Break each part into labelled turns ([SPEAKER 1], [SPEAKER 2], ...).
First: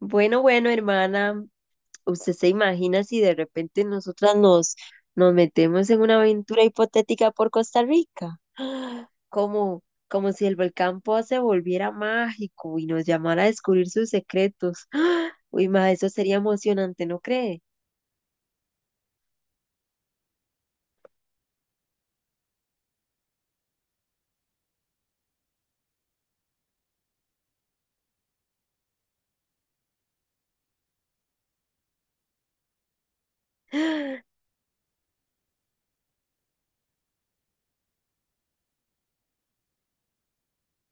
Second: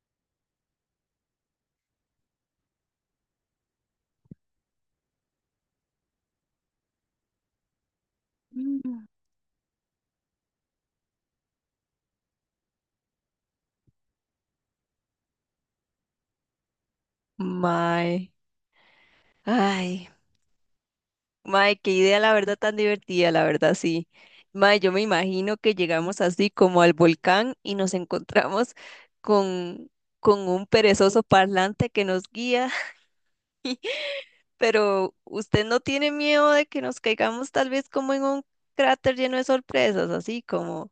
[SPEAKER 1] Bueno, bueno, hermana, ¿usted se imagina si de repente nosotras nos metemos en una aventura hipotética por Costa Rica?
[SPEAKER 2] Mm.
[SPEAKER 1] Como, como si el volcán Poa se volviera mágico y nos llamara a descubrir sus secretos. ¡Ah! Uy, ma, eso sería emocionante, ¿no cree?
[SPEAKER 2] Mae, ay, mae, qué idea la verdad tan divertida, la verdad sí. Mae, yo me imagino que llegamos así como al volcán y nos encontramos con, con un perezoso parlante que nos guía, pero ¿usted no tiene miedo de que nos caigamos tal vez como en un cráter lleno de sorpresas, así como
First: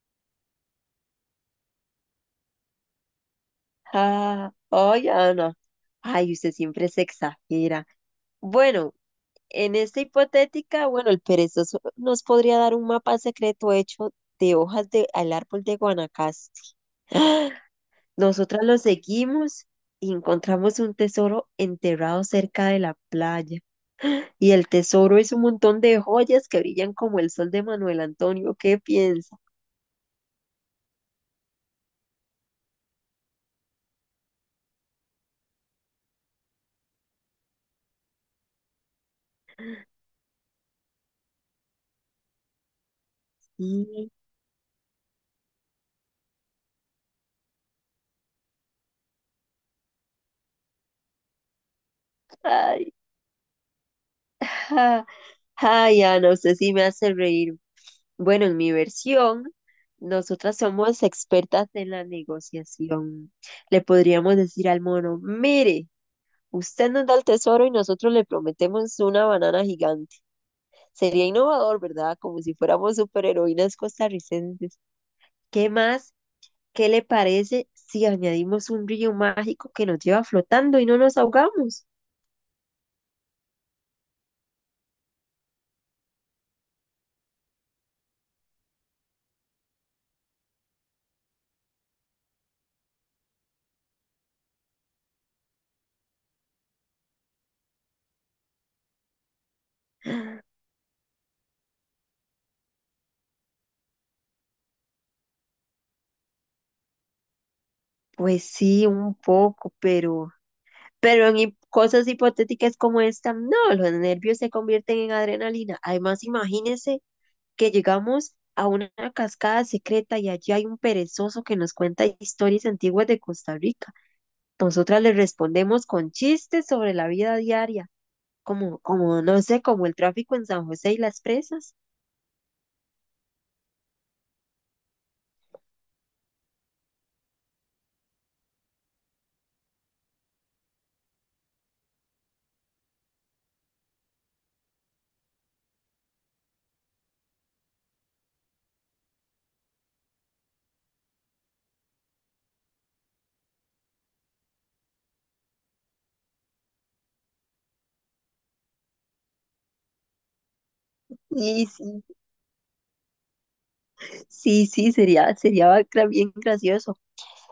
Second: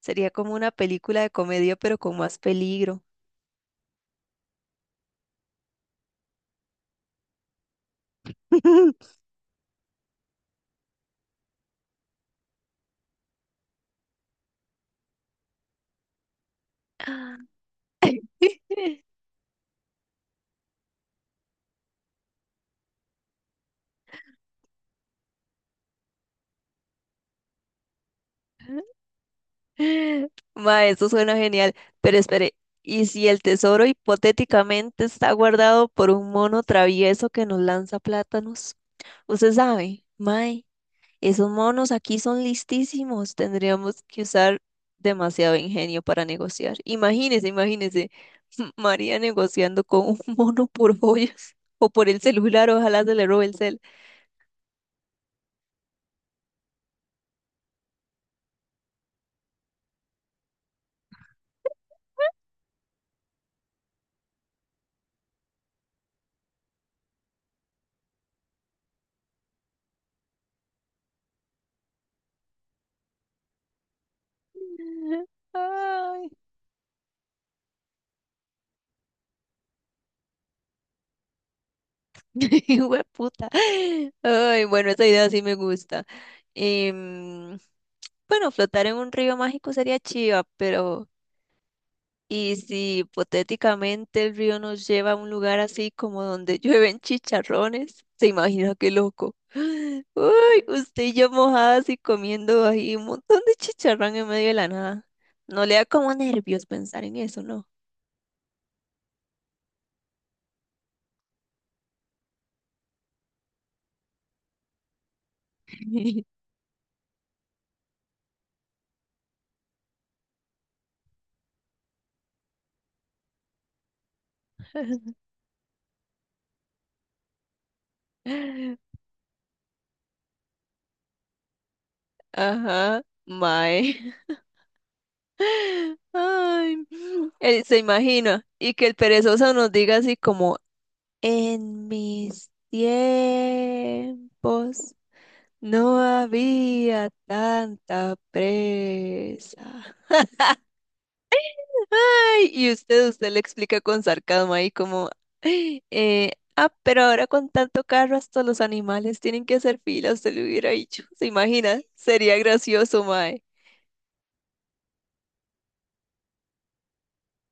[SPEAKER 2] sería como una película de comedia, pero con más peligro?
[SPEAKER 1] Ana, ay, usted siempre se exagera. Bueno, en esta hipotética, bueno, el perezoso nos podría dar un mapa secreto hecho de hojas del árbol de Guanacaste. Nosotras los seguimos y encontramos un tesoro enterrado cerca de la playa. Y el tesoro es un montón de joyas que brillan como el sol de Manuel Antonio. ¿Qué piensa?
[SPEAKER 2] Ma, eso suena genial. Pero espere, ¿y si el tesoro hipotéticamente está guardado por un mono travieso que nos lanza plátanos? Usted sabe, mae, esos monos aquí son listísimos. Tendríamos
[SPEAKER 1] Y-
[SPEAKER 2] que usar demasiado ingenio para negociar. Imagínese, imagínese, María negociando con un mono por joyas o por el celular,
[SPEAKER 1] Ay,
[SPEAKER 2] ojalá se le robe el cel.
[SPEAKER 1] ja, Ana, usted sí me hace reír. Bueno, en mi versión, nosotras somos expertas en la negociación. Le podríamos decir al mono, mire, usted nos da el tesoro y nosotros le prometemos una banana gigante. Sería innovador, ¿verdad? Como si fuéramos superheroínas costarricenses. ¿Qué más?
[SPEAKER 2] Ay,
[SPEAKER 1] ¿Qué le parece si añadimos un río mágico que nos lleva flotando y no nos ahogamos?
[SPEAKER 2] hueputa. Ay, bueno, esa idea sí me gusta. Em, bueno, flotar en un río mágico sería chiva, pero y si hipotéticamente el río nos lleva a un lugar así como donde llueven chicharrones, se imagina qué loco. Uy, usted y yo mojadas y comiendo ahí un montón de chicharrón en medio de la nada. No le da como nervios pensar en eso, ¿no?
[SPEAKER 1] Pues sí, un poco, pero en cosas hipotéticas como esta, no, los nervios se convierten en adrenalina. Además, imagínense que llegamos a una cascada secreta y allí hay un perezoso que nos cuenta historias antiguas de Costa Rica. Nosotras le respondemos con chistes sobre la vida diaria, no sé, como el tráfico en San José y las presas.
[SPEAKER 2] Ajá, mae. Ay, él se imagina. Y que el perezoso nos diga así como, en mis tiempos. No había tanta presa. Ay, y usted le explica con sarcasmo ahí como, "Ay, pero ahora con tanto carro hasta los animales tienen que hacer fila", usted le hubiera dicho, ¿se
[SPEAKER 1] Sí,
[SPEAKER 2] imagina?
[SPEAKER 1] sí,
[SPEAKER 2] Sería gracioso, mae.
[SPEAKER 1] sí, sí, bien gracioso.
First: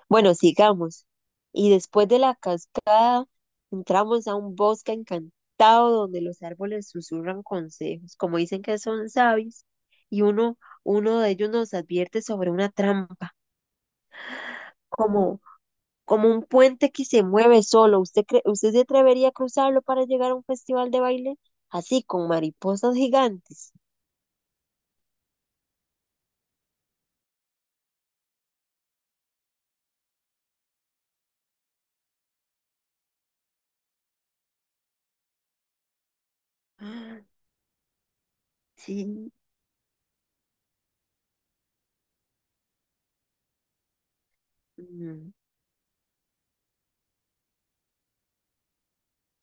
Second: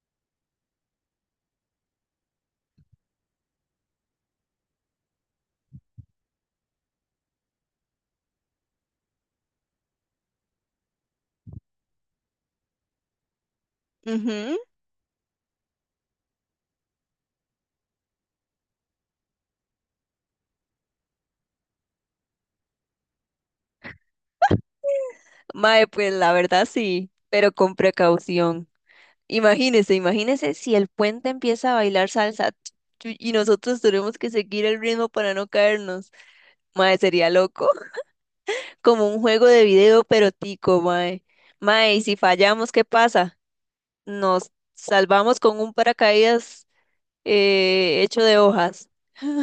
[SPEAKER 1] Bueno, sigamos. Y después de la cascada, entramos a un bosque encantado donde los árboles susurran consejos, como dicen que son sabios, y uno de ellos nos advierte sobre una trampa,
[SPEAKER 2] Ujú.
[SPEAKER 1] como, como un puente que se mueve solo. Usted se atrevería a cruzarlo para llegar a un festival de baile? Así, con mariposas gigantes.
[SPEAKER 2] Mae, pues la verdad sí, pero con precaución. Imagínese, imagínese si el puente empieza a bailar salsa y nosotros tenemos que seguir el ritmo para no caernos. Mae, sería loco. Como un
[SPEAKER 1] Sí,
[SPEAKER 2] juego de video, pero tico, mae. Mae, y si fallamos, ¿qué pasa? Nos
[SPEAKER 1] mm,
[SPEAKER 2] salvamos con un paracaídas hecho de hojas.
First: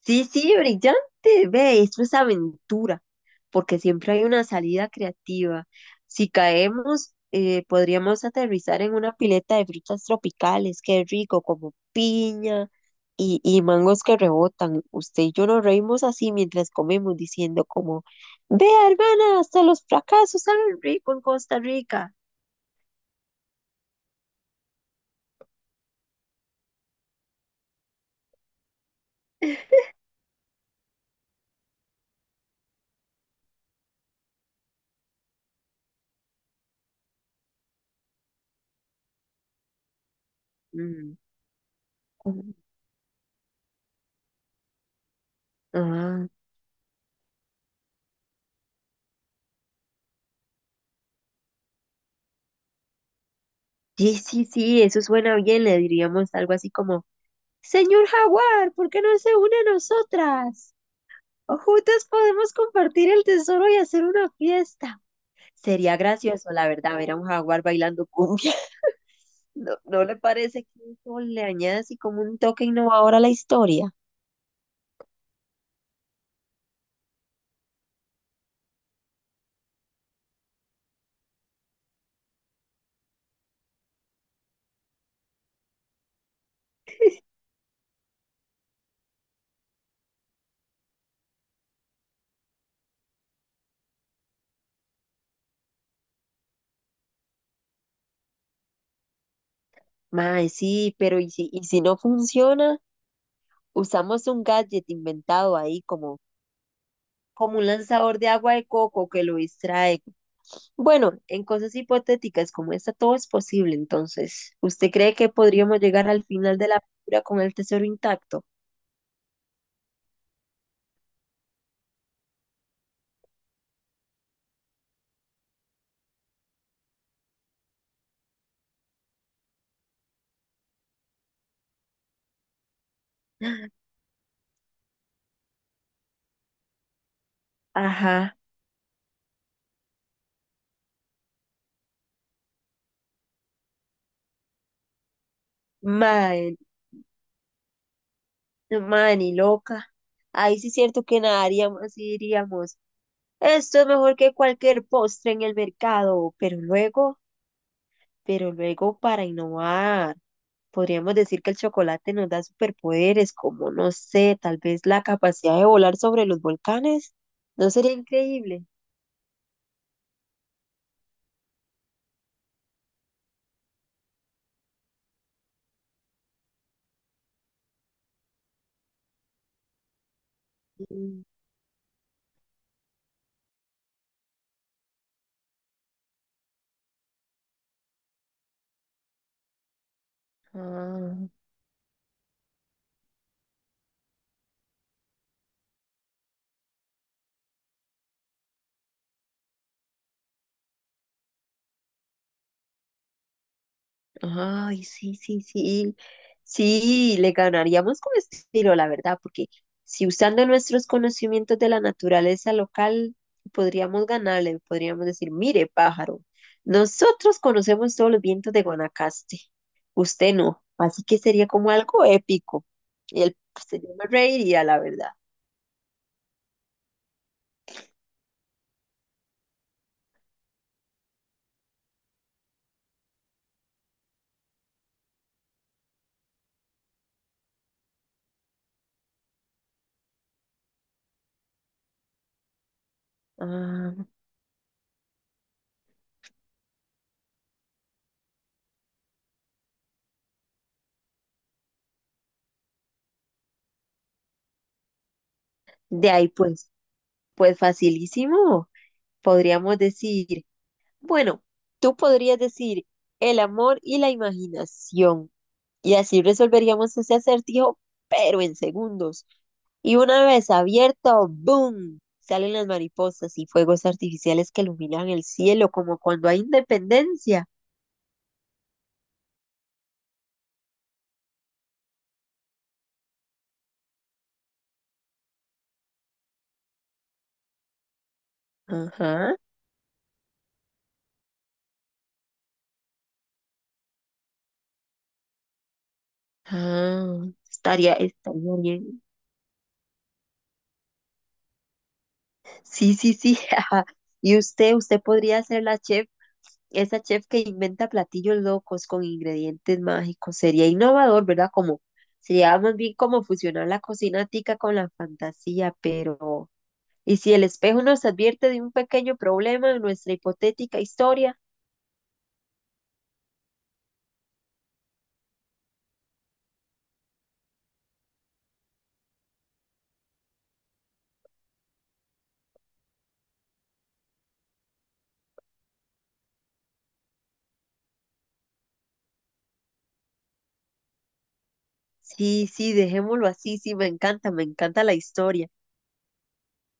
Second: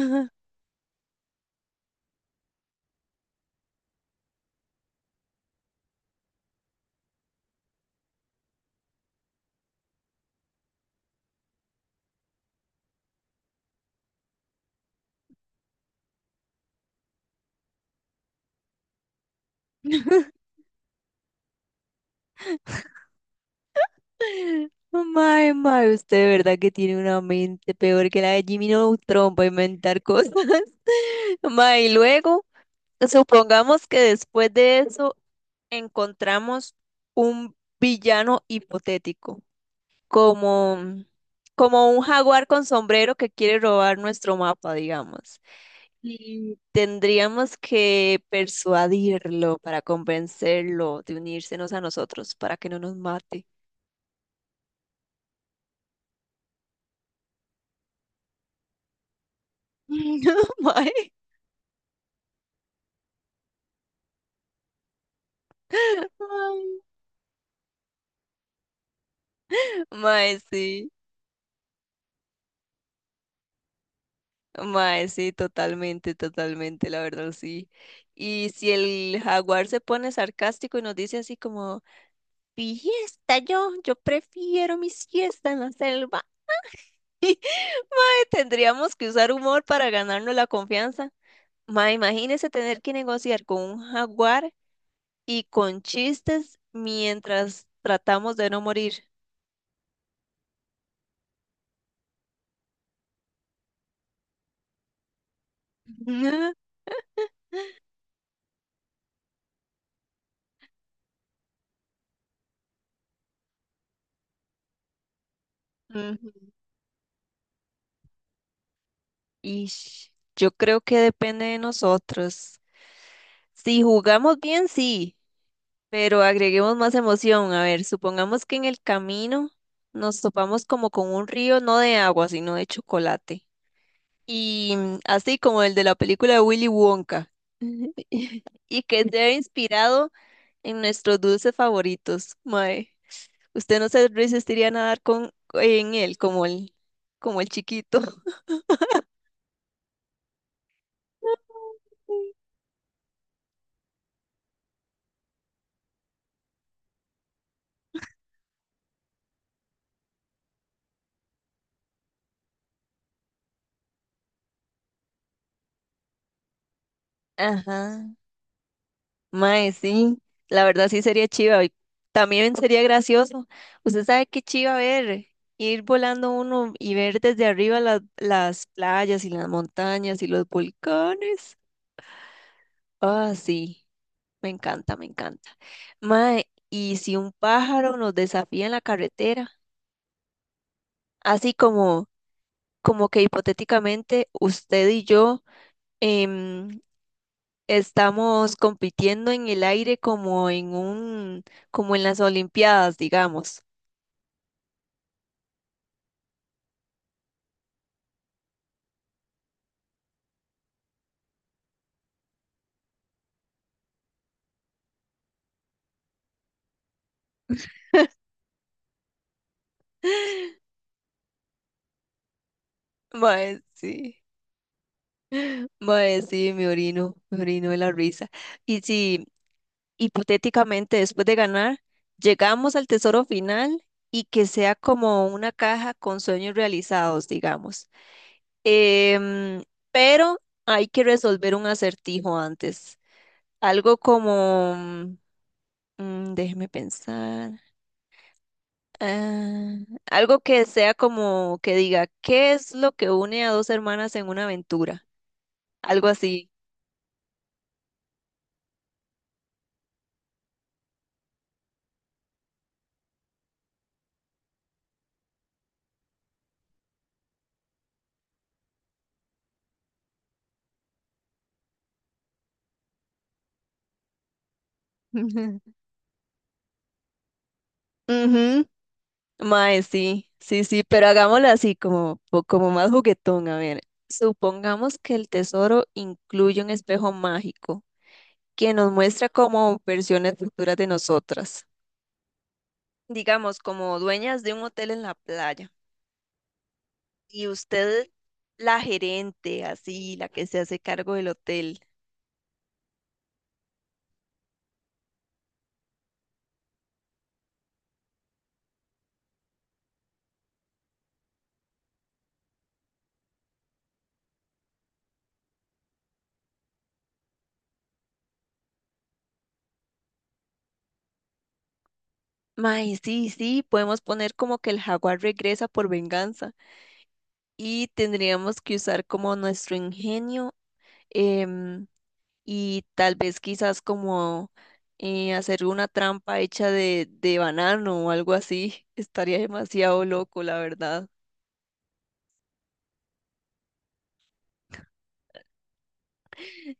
[SPEAKER 1] sí, sí, brillante, ve, esto es aventura, porque siempre hay una salida creativa. Si caemos, podríamos aterrizar en una pileta de frutas tropicales, qué rico, como piña y mangos que rebotan. Usted y yo nos reímos así mientras comemos, diciendo como, vea, hermana, hasta los fracasos saben rico en Costa Rica.
[SPEAKER 2] Mae, mae, usted de verdad que tiene una mente peor que la de Jimmy Neutron para inventar cosas. Mae, y luego, supongamos que después de eso encontramos un villano hipotético. como,
[SPEAKER 1] Mm.
[SPEAKER 2] Como un jaguar con sombrero que quiere robar nuestro mapa, digamos.
[SPEAKER 1] Ah,
[SPEAKER 2] Y tendríamos que persuadirlo para convencerlo de unírsenos a nosotros para que no nos mate.
[SPEAKER 1] sí, sí, sí, eso suena bien, le diríamos algo así como... Señor Jaguar, ¿por qué no se une a
[SPEAKER 2] No,
[SPEAKER 1] nosotras?
[SPEAKER 2] mae,
[SPEAKER 1] O juntas podemos compartir el tesoro y hacer una fiesta. Sería gracioso, la
[SPEAKER 2] ay,
[SPEAKER 1] verdad, ver a un jaguar bailando cumbia. ¿No, no le
[SPEAKER 2] mae,
[SPEAKER 1] parece
[SPEAKER 2] sí,
[SPEAKER 1] que eso le añade así como un toque innovador a la historia?
[SPEAKER 2] mae, sí, totalmente, totalmente, la verdad, sí. Y si el jaguar se pone sarcástico y nos dice así como, fiesta yo prefiero mi siesta en la selva. Tendríamos que usar humor para ganarnos la confianza. Ma, imagínese tener que negociar con un jaguar y con chistes mientras tratamos de no morir.
[SPEAKER 1] Mae, sí, pero y si no funciona? Usamos un gadget inventado ahí como, como un lanzador de agua de coco que lo distrae. Bueno, en cosas hipotéticas como esta todo es posible. Entonces, ¿usted cree que podríamos llegar al final de la película con el tesoro intacto?
[SPEAKER 2] Y yo creo que depende de nosotros. Si jugamos bien, sí, pero agreguemos más emoción. A ver, supongamos que en el camino nos topamos como con un río, no de agua, sino de chocolate. Y así como el de la película de Willy Wonka,
[SPEAKER 1] Ajá,
[SPEAKER 2] y que se ha inspirado en nuestros dulces favoritos. Mae, usted no se resistiría a nadar con, en él
[SPEAKER 1] man,
[SPEAKER 2] como el chiquito.
[SPEAKER 1] man y loca. Ahí sí es cierto que nadaríamos y diríamos, esto es mejor que cualquier postre en el mercado, pero luego para innovar, podríamos decir que el chocolate nos da superpoderes, como no sé, tal vez la capacidad de volar sobre los volcanes, ¿no sería
[SPEAKER 2] Ajá.
[SPEAKER 1] increíble?
[SPEAKER 2] Mae, sí, la verdad sí sería chiva. Y también sería gracioso. Usted sabe qué chiva ver, ir volando uno y ver desde arriba las playas y las montañas y los volcanes. Ah, sí. Me encanta, me encanta. Mae, ¿y si un pájaro nos desafía en la carretera?
[SPEAKER 1] Ah,
[SPEAKER 2] Así como, como que hipotéticamente usted y yo em, estamos compitiendo en el aire como en un, como en las Olimpiadas, digamos.
[SPEAKER 1] ay, sí, sí, sí. Sí, le ganaríamos con estilo, la verdad, porque si usando nuestros conocimientos de la naturaleza local, podríamos decir, mire, pájaro, nosotros conocemos todos los vientos de Guanacaste, usted no, así que sería como algo épico. Y él,
[SPEAKER 2] Mae,
[SPEAKER 1] pues, yo me
[SPEAKER 2] sí.
[SPEAKER 1] reiría, la verdad.
[SPEAKER 2] Mae, sí, me orino de la risa. Y si hipotéticamente después de ganar, llegamos al tesoro final y que sea como una caja con sueños realizados, digamos. Em, pero hay que resolver un acertijo antes. Algo
[SPEAKER 1] Ah,
[SPEAKER 2] como, déjeme pensar, ah, algo que sea como que diga, ¿qué es lo que une a dos hermanas en una aventura? Algo
[SPEAKER 1] de ahí,
[SPEAKER 2] así.
[SPEAKER 1] pues, pues facilísimo, podríamos decir. Bueno, tú podrías decir el amor y la imaginación, y así resolveríamos ese acertijo, pero en segundos. Y una vez abierto, ¡boom! Salen las mariposas y fuegos artificiales que iluminan el cielo, como cuando hay independencia.
[SPEAKER 2] Ujú. Mae, sí, sí, sí, pero hagámoslo así, como, po- como más juguetón. A ver, supongamos que el tesoro incluye un espejo mágico que nos muestra
[SPEAKER 1] Ajá.
[SPEAKER 2] como versiones futuras de nosotras. Digamos, como dueñas de un hotel en la playa
[SPEAKER 1] Ah,
[SPEAKER 2] y
[SPEAKER 1] estaría,
[SPEAKER 2] usted
[SPEAKER 1] estaría
[SPEAKER 2] la
[SPEAKER 1] bien.
[SPEAKER 2] gerente, así, la que se hace cargo del hotel.
[SPEAKER 1] Sí, sí, sí. Y usted podría ser la chef, esa chef que inventa platillos locos con ingredientes mágicos. Sería innovador, ¿verdad? Como sería más bien como fusionar la cocina tica con la fantasía, pero ¿y si el espejo nos advierte de un pequeño problema en nuestra hipotética historia?
[SPEAKER 2] Mae, sí, sí, podemos poner como que el jaguar regresa por venganza y tendríamos que usar como nuestro ingenio. em, y tal vez quizás como hacer una trampa hecha de banano o algo así. Estaría demasiado loco, la verdad.
[SPEAKER 1] Sí, sí, dejémoslo así. Sí, me encanta la historia.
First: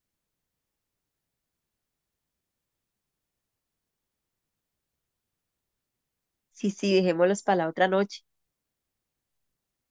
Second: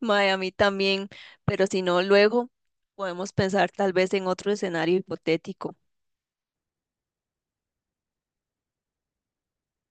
[SPEAKER 2] Mae, a mí también, pero si no, luego podemos pensar tal vez en otro escenario hipotético.
[SPEAKER 1] Sí, sí, dejémoslos para la otra noche.